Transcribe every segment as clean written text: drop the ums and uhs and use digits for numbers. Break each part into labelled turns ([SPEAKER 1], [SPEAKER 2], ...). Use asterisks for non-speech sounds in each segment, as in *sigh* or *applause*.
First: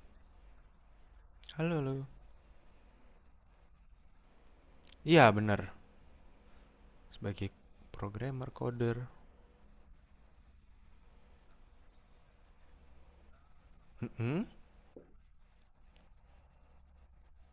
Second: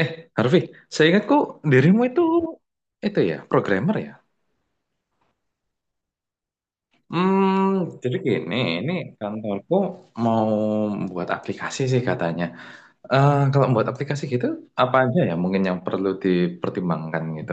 [SPEAKER 1] Eh, Harvey, saya ingat kok
[SPEAKER 2] Halo,
[SPEAKER 1] dirimu
[SPEAKER 2] halo.
[SPEAKER 1] itu ya, programmer ya.
[SPEAKER 2] Iya, benar. Sebagai
[SPEAKER 1] Jadi
[SPEAKER 2] programmer,
[SPEAKER 1] gini, ini
[SPEAKER 2] coder.
[SPEAKER 1] kantorku mau buat aplikasi sih katanya. Eh, kalau buat aplikasi
[SPEAKER 2] Mm-mm.
[SPEAKER 1] gitu, apa aja ya mungkin yang perlu dipertimbangkan gitu?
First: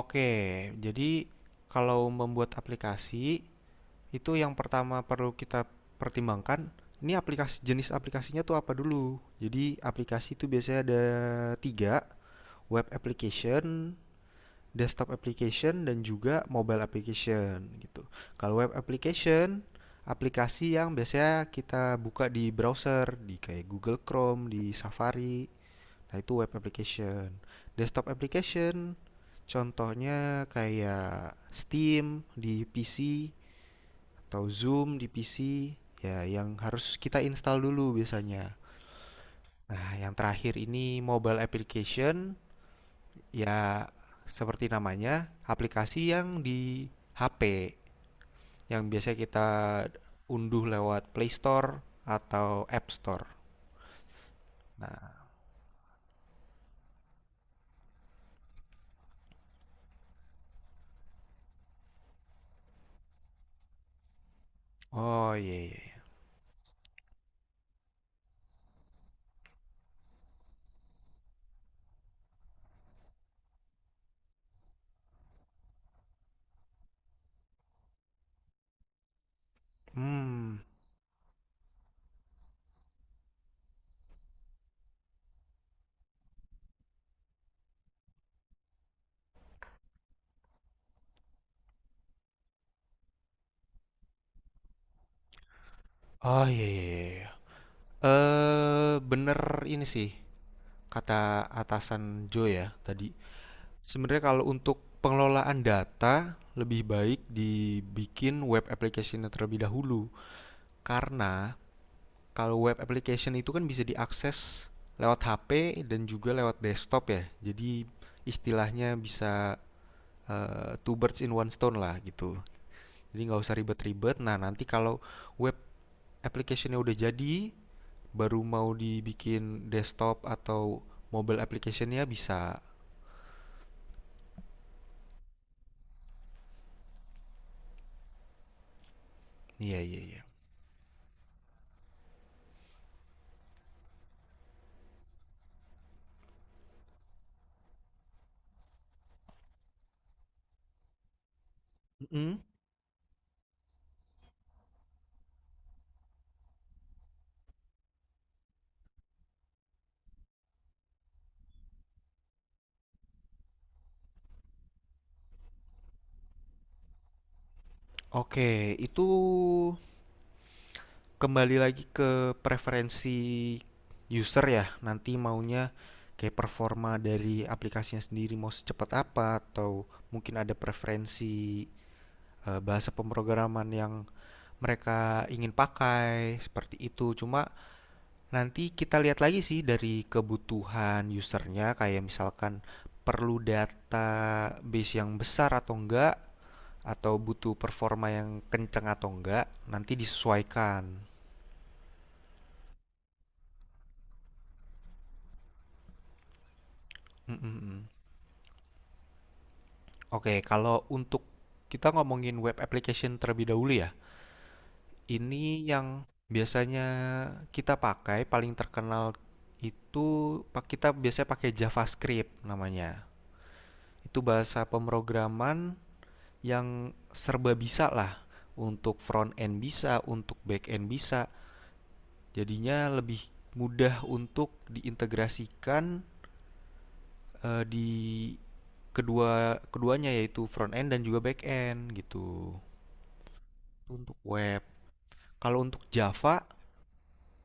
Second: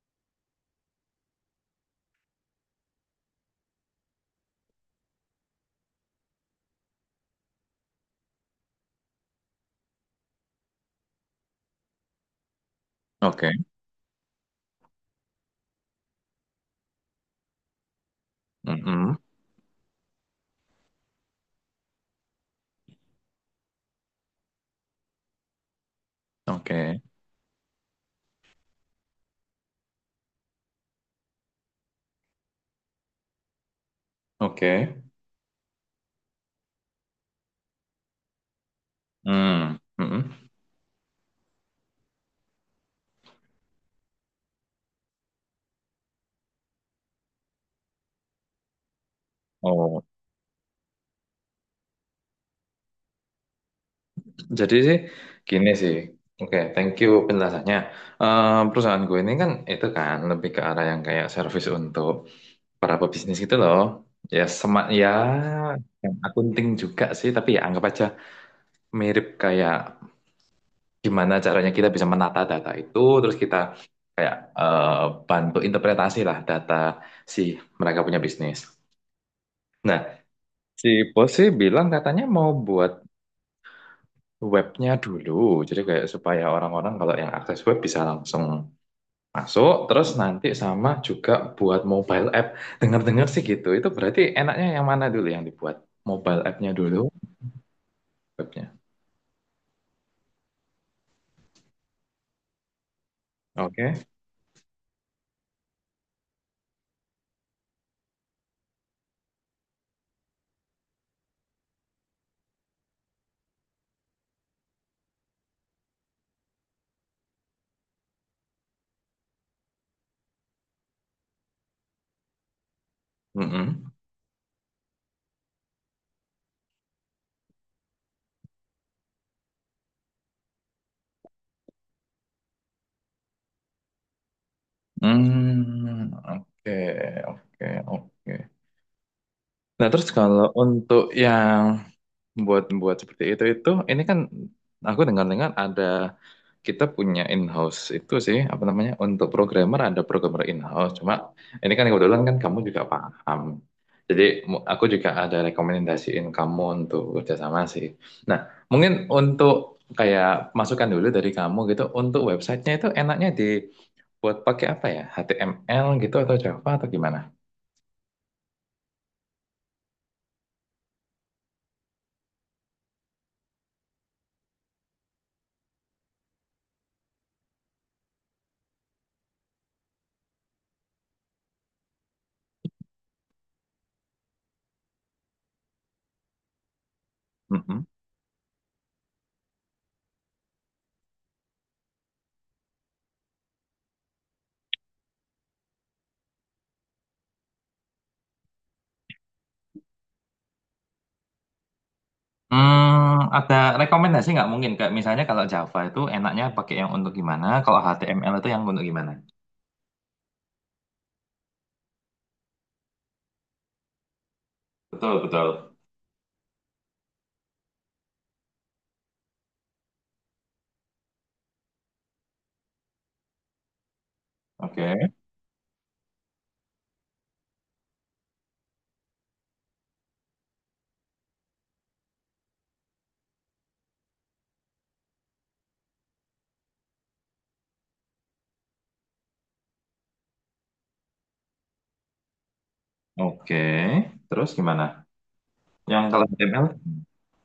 [SPEAKER 2] Oke, jadi kalau membuat aplikasi, itu yang pertama perlu kita pertimbangkan, ini aplikasi jenis aplikasinya tuh apa dulu. Jadi aplikasi itu biasanya ada tiga, web
[SPEAKER 1] Oke.
[SPEAKER 2] application, desktop application, dan juga mobile application gitu. Kalau web
[SPEAKER 1] Mm-mm.
[SPEAKER 2] application, aplikasi yang biasanya kita buka di browser, di kayak Google Chrome, di Safari. Nah, itu web
[SPEAKER 1] Oke.
[SPEAKER 2] application. Desktop application contohnya kayak Steam di PC atau Zoom
[SPEAKER 1] Oke.
[SPEAKER 2] di PC, ya yang harus kita install dulu biasanya.
[SPEAKER 1] Hmm.
[SPEAKER 2] Nah, yang
[SPEAKER 1] Mm-mm.
[SPEAKER 2] terakhir ini mobile application, ya seperti namanya, aplikasi yang di HP yang biasa kita
[SPEAKER 1] Oh,
[SPEAKER 2] unduh lewat Play Store atau App Store.
[SPEAKER 1] jadi sih
[SPEAKER 2] Nah,
[SPEAKER 1] gini sih. Oke, thank you penjelasannya. Eh, perusahaan gue ini kan itu kan lebih ke arah yang kayak service untuk para pebisnis gitu loh. Ya sama ya
[SPEAKER 2] oh, iya, iya. Iya.
[SPEAKER 1] yang akunting juga sih, tapi ya anggap aja mirip kayak gimana caranya kita bisa menata data itu, terus kita kayak bantu interpretasi lah data si mereka punya bisnis.
[SPEAKER 2] Yeah.
[SPEAKER 1] Nah,
[SPEAKER 2] Hmm.
[SPEAKER 1] si bos sih bilang katanya mau buat webnya dulu, jadi kayak supaya orang-orang kalau yang akses web bisa langsung masuk, terus nanti sama juga buat mobile app. Dengar-dengar sih gitu, itu berarti enaknya yang mana dulu yang dibuat? Mobile
[SPEAKER 2] Oh, iya,
[SPEAKER 1] app-nya
[SPEAKER 2] iya.
[SPEAKER 1] dulu?
[SPEAKER 2] Iya. Yeah.
[SPEAKER 1] Webnya?
[SPEAKER 2] Bener ini sih, kata atasan Joe ya tadi.
[SPEAKER 1] Oke.
[SPEAKER 2] Sebenarnya kalau untuk pengelolaan data, lebih baik dibikin web application-nya terlebih dahulu. Karena kalau web application itu kan bisa diakses lewat HP dan juga lewat desktop ya. Jadi istilahnya bisa, two birds in one stone lah gitu. Jadi nggak usah
[SPEAKER 1] Mm-mm.
[SPEAKER 2] ribet-ribet. Nah, nanti kalau web application-nya udah jadi, baru mau dibikin desktop atau mobile application-nya bisa.
[SPEAKER 1] Hmm. Oke, oke, oke.
[SPEAKER 2] Iya,
[SPEAKER 1] Nah,
[SPEAKER 2] iya,
[SPEAKER 1] terus
[SPEAKER 2] iya.
[SPEAKER 1] kalau untuk yang buat-buat seperti itu, ini kan aku dengar-dengar ada kita punya in-house itu sih apa namanya untuk programmer, ada programmer in-house. Cuma ini kan kebetulan kan
[SPEAKER 2] Mm-mm.
[SPEAKER 1] kamu juga paham. Jadi aku juga ada rekomendasiin kamu untuk kerjasama sih. Nah, mungkin untuk kayak masukan dulu dari kamu gitu untuk websitenya itu enaknya di buat pakai apa ya? HTML gitu atau Java atau gimana?
[SPEAKER 2] Oke, itu kembali lagi ke preferensi user ya. Nanti maunya kayak performa dari aplikasinya sendiri mau secepat apa, atau mungkin ada preferensi bahasa pemrograman yang mereka ingin pakai seperti itu. Cuma,
[SPEAKER 1] Mhm.
[SPEAKER 2] nanti kita lihat lagi sih dari kebutuhan usernya, kayak misalkan perlu database yang besar atau enggak, atau butuh performa yang kenceng atau enggak, nanti disesuaikan.
[SPEAKER 1] Hmm, ada rekomendasi nggak mungkin? Kayak misalnya kalau Java itu enaknya pakai yang untuk
[SPEAKER 2] Mm,
[SPEAKER 1] gimana,
[SPEAKER 2] mm,
[SPEAKER 1] kalau
[SPEAKER 2] mm.
[SPEAKER 1] HTML itu yang untuk gimana?
[SPEAKER 2] Oke, kalau untuk kita ngomongin web application terlebih dahulu ya,
[SPEAKER 1] Betul,
[SPEAKER 2] ini
[SPEAKER 1] betul.
[SPEAKER 2] yang biasanya kita pakai paling terkenal itu kita biasanya pakai JavaScript namanya. Itu bahasa
[SPEAKER 1] Oke.
[SPEAKER 2] pemrograman yang serba bisa lah, untuk front end bisa, untuk back end bisa. Jadinya lebih mudah untuk diintegrasikan di kedua keduanya, yaitu front end dan juga back end gitu.
[SPEAKER 1] Oke.
[SPEAKER 2] Untuk
[SPEAKER 1] Terus
[SPEAKER 2] web.
[SPEAKER 1] gimana?
[SPEAKER 2] Kalau untuk
[SPEAKER 1] Yang kalau
[SPEAKER 2] Java
[SPEAKER 1] HTML?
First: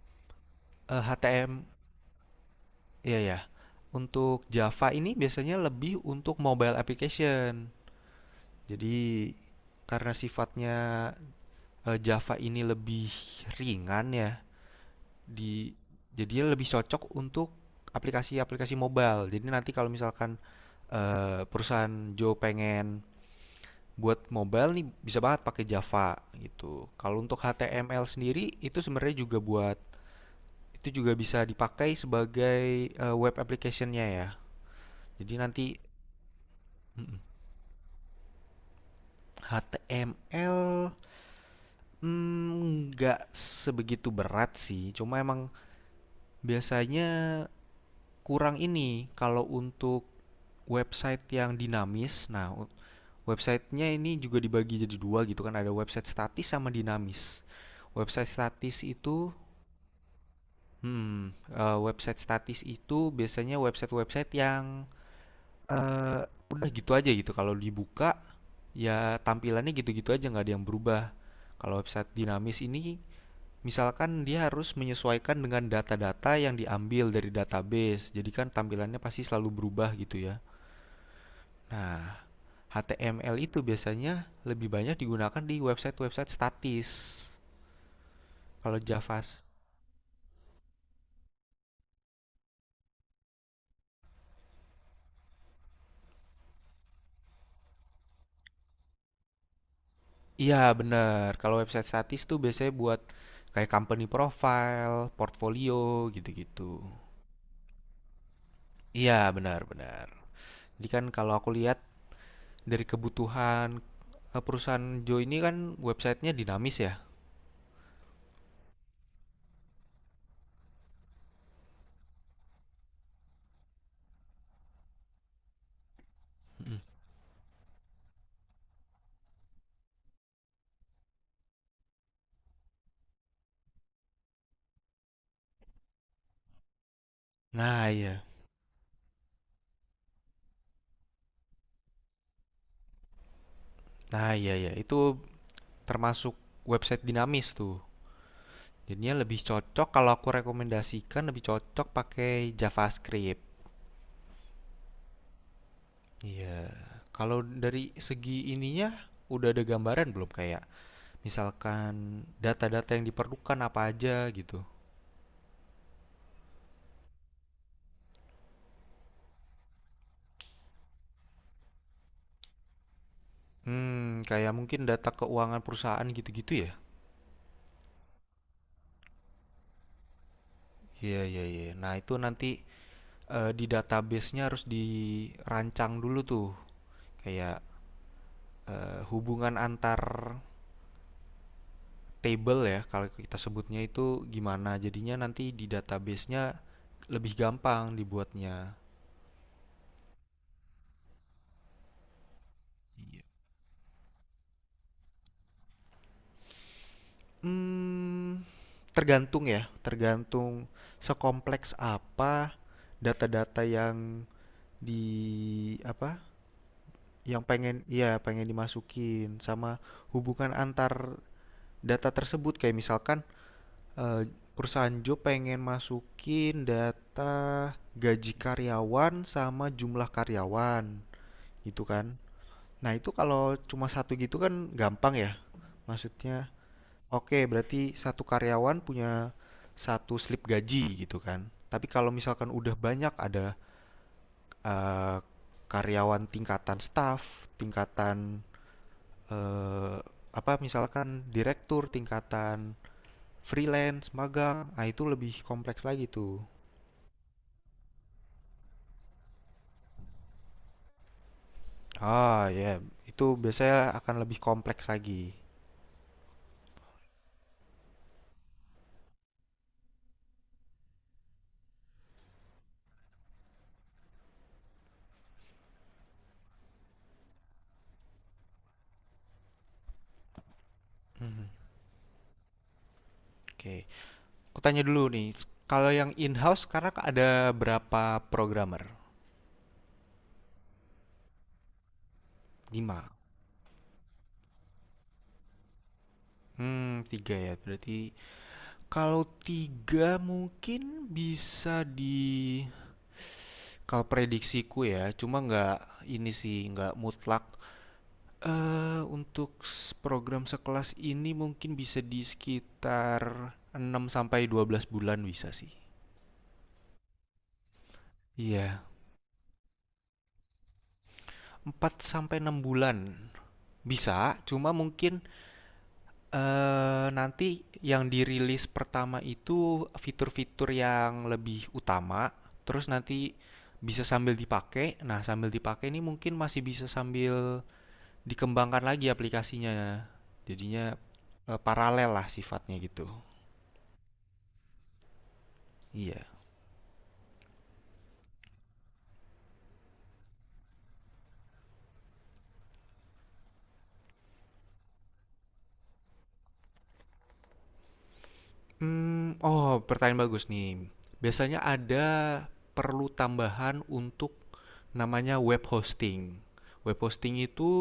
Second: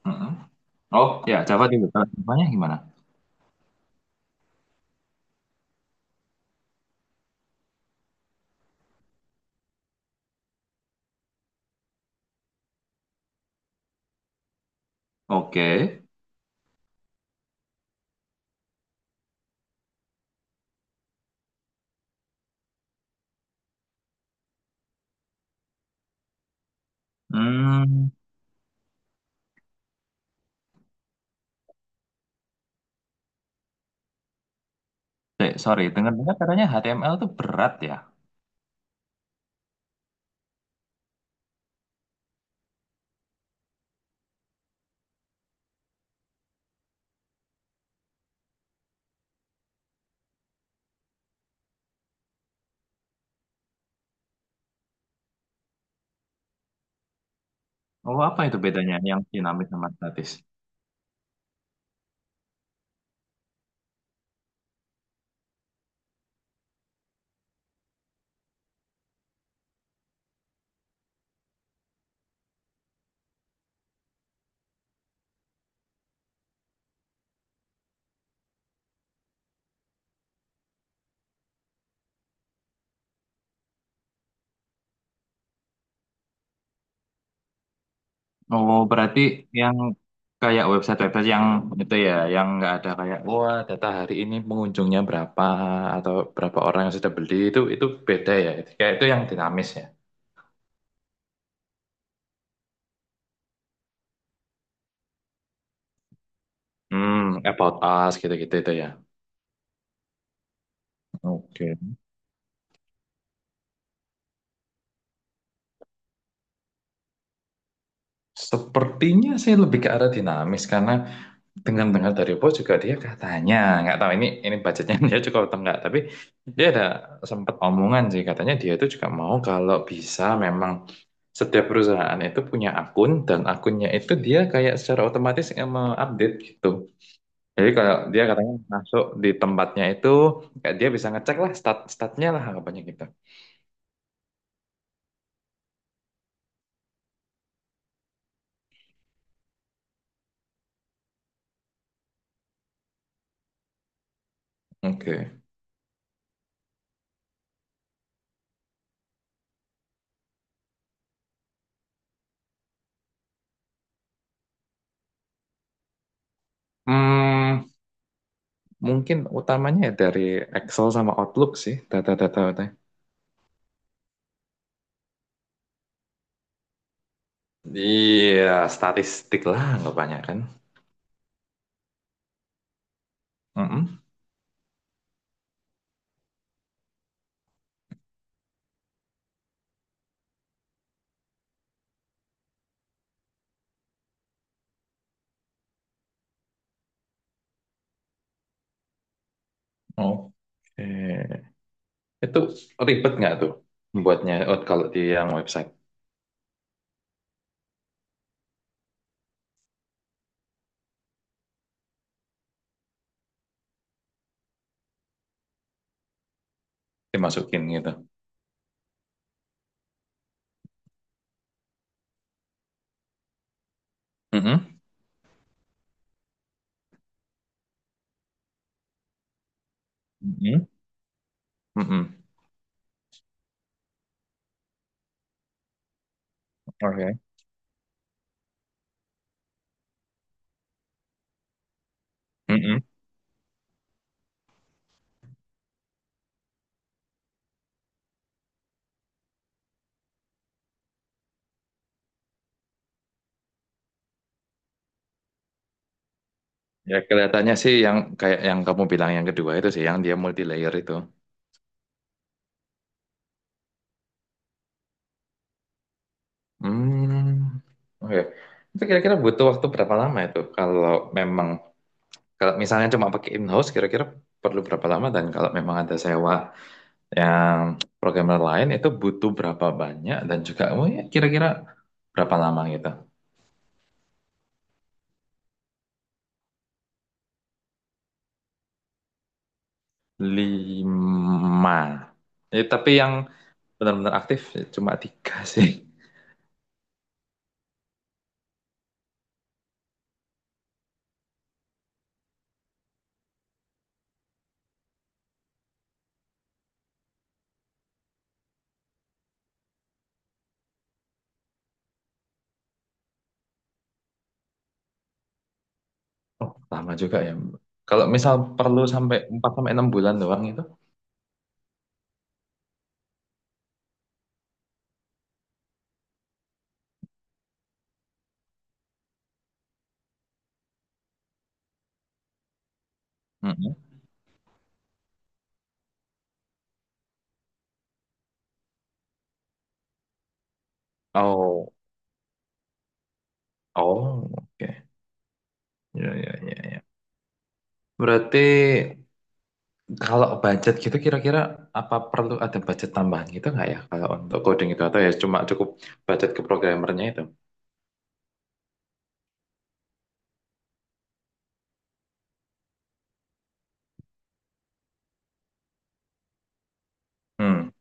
[SPEAKER 1] Mm-mm. Oh, ya
[SPEAKER 2] HTM.
[SPEAKER 1] Java juga. Kalau Javanya gimana?
[SPEAKER 2] Iya, ya. Ya. Untuk Java ini biasanya lebih untuk mobile application. Jadi karena sifatnya Java ini lebih ringan ya, di
[SPEAKER 1] Oke.
[SPEAKER 2] jadinya lebih cocok untuk aplikasi-aplikasi mobile. Jadi nanti kalau misalkan perusahaan Joe pengen buat mobile nih, bisa banget pakai Java gitu. Kalau untuk HTML
[SPEAKER 1] Hmm,
[SPEAKER 2] sendiri itu sebenarnya juga buat itu juga bisa dipakai sebagai web application-nya ya. Jadi nanti
[SPEAKER 1] sorry. Dengar-dengar katanya HTML
[SPEAKER 2] mm,
[SPEAKER 1] itu berat ya.
[SPEAKER 2] HTML mm, nggak sebegitu berat sih. Cuma emang biasanya kurang ini kalau untuk website yang dinamis. Nah, websitenya ini juga dibagi jadi dua gitu kan. Ada website statis sama dinamis.
[SPEAKER 1] Oh,
[SPEAKER 2] Website
[SPEAKER 1] apa itu
[SPEAKER 2] statis
[SPEAKER 1] bedanya
[SPEAKER 2] itu,
[SPEAKER 1] yang dinamis sama statis?
[SPEAKER 2] website statis itu biasanya website-website yang eh, udah gitu aja gitu. Kalau dibuka ya tampilannya gitu-gitu aja, nggak ada yang berubah. Kalau website dinamis ini, misalkan dia harus menyesuaikan dengan data-data yang diambil dari database. Jadi kan tampilannya pasti selalu berubah gitu ya. Nah, HTML itu biasanya lebih banyak digunakan di website-website statis. Kalau
[SPEAKER 1] Oh, berarti
[SPEAKER 2] Java.
[SPEAKER 1] yang kayak website-website yang itu ya, yang nggak ada kayak wah data hari ini pengunjungnya berapa atau berapa orang yang sudah beli itu beda ya. Kayak itu yang dinamis ya.
[SPEAKER 2] Iya, bener. Kalau website statis tuh biasanya buat kayak company profile, portfolio, gitu-gitu.
[SPEAKER 1] Hmm, about us gitu-gitu itu ya.
[SPEAKER 2] Iya, benar-benar. Jadi kan kalau aku
[SPEAKER 1] Oke.
[SPEAKER 2] lihat dari kebutuhan perusahaan Joe ini kan websitenya dinamis ya.
[SPEAKER 1] Sepertinya sih lebih ke arah dinamis karena dengar-dengar dari bos juga dia katanya nggak tahu ini budgetnya *laughs* dia cukup atau enggak tapi dia
[SPEAKER 2] Mm.
[SPEAKER 1] ada sempat omongan sih katanya dia itu juga mau kalau bisa memang setiap perusahaan itu punya akun dan akunnya itu dia kayak secara otomatis yang mengupdate gitu, jadi
[SPEAKER 2] Nah,
[SPEAKER 1] kalau
[SPEAKER 2] iya,
[SPEAKER 1] dia katanya masuk di tempatnya itu kayak dia bisa ngecek lah statnya lah harapannya gitu.
[SPEAKER 2] nah iya ya, itu termasuk website dinamis tuh. Jadinya lebih cocok, kalau aku rekomendasikan, lebih cocok pakai JavaScript.
[SPEAKER 1] Oke.
[SPEAKER 2] Iya, kalau dari segi ininya udah ada gambaran belum, kayak misalkan data-data yang diperlukan apa aja gitu.
[SPEAKER 1] Hmm, mungkin utamanya ya dari Excel sama Outlook sih data-data.
[SPEAKER 2] Hmm, kayak mungkin data keuangan perusahaan gitu-gitu ya?
[SPEAKER 1] Iya, statistik lah anggapannya kan.
[SPEAKER 2] Iya, iya, iya. Nah, itu nanti di
[SPEAKER 1] Mm-mm.
[SPEAKER 2] database-nya harus dirancang dulu tuh. Kayak hubungan antar table ya, kalau kita sebutnya itu gimana. Jadinya nanti di database-nya lebih gampang dibuatnya.
[SPEAKER 1] Oke. Itu ribet nggak tuh buatnya? Oh, kalau di yang website
[SPEAKER 2] Mmm, tergantung ya, tergantung sekompleks apa data-data yang di apa, yang
[SPEAKER 1] dimasukin
[SPEAKER 2] pengen
[SPEAKER 1] gitu?
[SPEAKER 2] ya, pengen dimasukin, sama hubungan antar data tersebut. Kayak misalkan, eee,
[SPEAKER 1] Mm-mm.
[SPEAKER 2] perusahaan job pengen masukin data gaji karyawan sama jumlah
[SPEAKER 1] Mm-mm.
[SPEAKER 2] karyawan, gitu
[SPEAKER 1] Mm-mm.
[SPEAKER 2] kan. Nah, itu kalau cuma satu gitu kan gampang ya, maksudnya.
[SPEAKER 1] Oke.
[SPEAKER 2] Oke, berarti satu karyawan punya satu slip gaji gitu kan. Tapi kalau misalkan udah
[SPEAKER 1] Mm-mm.
[SPEAKER 2] banyak, ada eh, karyawan tingkatan staff, tingkatan eh, apa misalkan direktur, tingkatan freelance, magang, ah itu lebih kompleks lagi tuh.
[SPEAKER 1] Ya kelihatannya sih yang kayak yang kamu bilang yang kedua itu sih yang dia multi layer itu.
[SPEAKER 2] Ah ya, itu biasanya akan lebih kompleks lagi.
[SPEAKER 1] Hmm. Oke. Itu kira-kira butuh waktu berapa lama itu kalau memang kalau misalnya cuma pakai in-house kira-kira perlu berapa lama, dan kalau memang ada sewa yang programmer lain itu butuh berapa banyak, dan juga oh ya, kira-kira
[SPEAKER 2] Hmm,
[SPEAKER 1] berapa lama gitu?
[SPEAKER 2] oke. Aku tanya dulu nih, kalau yang in-house sekarang ada berapa programmer?
[SPEAKER 1] Lima. Eh, tapi
[SPEAKER 2] 5?
[SPEAKER 1] yang benar-benar aktif ya cuma tiga *laughs* sih.
[SPEAKER 2] Hmm, tiga ya. Berarti. Kalau 3 mungkin bisa kalau prediksiku ya, cuma nggak ini sih, nggak mutlak. Untuk program sekelas ini mungkin bisa di sekitar 6 sampai 12 bulan bisa sih.
[SPEAKER 1] Oh, lama juga ya. Kalau misal
[SPEAKER 2] Iya, yeah.
[SPEAKER 1] perlu sampai 4 sampai 6 bulan doang itu?
[SPEAKER 2] 4 sampai 6 bulan bisa, cuma mungkin. Nanti yang dirilis pertama itu fitur-fitur yang lebih utama, terus nanti
[SPEAKER 1] Mm-mm.
[SPEAKER 2] bisa sambil dipakai. Nah, sambil dipakai ini mungkin masih bisa sambil dikembangkan lagi aplikasinya. Jadinya,
[SPEAKER 1] Oh,
[SPEAKER 2] paralel lah sifatnya gitu.
[SPEAKER 1] oh, oke. Ya,
[SPEAKER 2] Iya.
[SPEAKER 1] ya, ya, ya. Berarti kalau budget gitu kira-kira apa perlu ada budget tambahan gitu nggak ya kalau untuk coding itu atau ya cuma cukup budget ke programmernya itu?
[SPEAKER 2] Oh, pertanyaan bagus nih. Biasanya ada perlu tambahan untuk namanya web hosting. Web hosting itu.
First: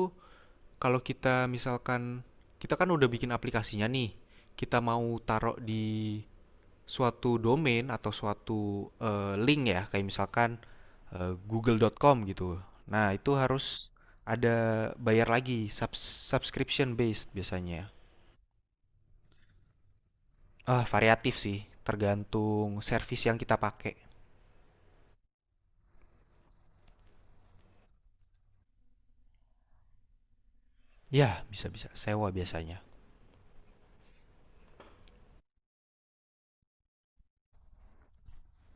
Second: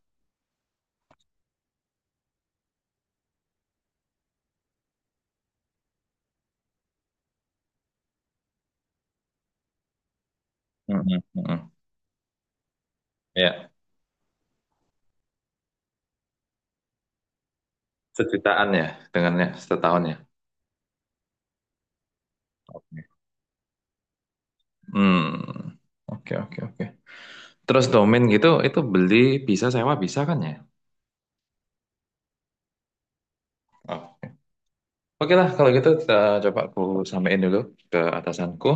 [SPEAKER 2] Kalau kita misalkan kita kan udah bikin aplikasinya nih, kita mau taruh di suatu domain atau suatu link ya, kayak misalkan
[SPEAKER 1] Mm-mm, mm-mm.
[SPEAKER 2] google.com gitu. Nah, itu harus
[SPEAKER 1] Ya,
[SPEAKER 2] ada bayar lagi, subscription based biasanya.
[SPEAKER 1] sejutaan ya dengannya setahun ya.
[SPEAKER 2] Ah, variatif sih, tergantung
[SPEAKER 1] Oke.
[SPEAKER 2] service yang kita pakai.
[SPEAKER 1] Hmm, oke, oke, oke. Terus domain gitu itu beli bisa sewa bisa kan ya?
[SPEAKER 2] Ya, bisa-bisa sewa biasanya.
[SPEAKER 1] Oh. Oke lah kalau gitu kita coba aku sampaikan dulu ke atasanku.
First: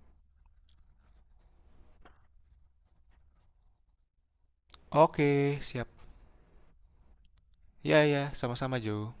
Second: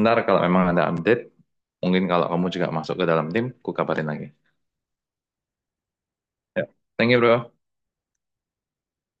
[SPEAKER 1] Ntar kalau memang ada update, mungkin kalau kamu juga masuk ke dalam tim, ku kabarin lagi.
[SPEAKER 2] Oke, siap.
[SPEAKER 1] Ya. Thank you bro.
[SPEAKER 2] Ya, ya, sama-sama, Jo.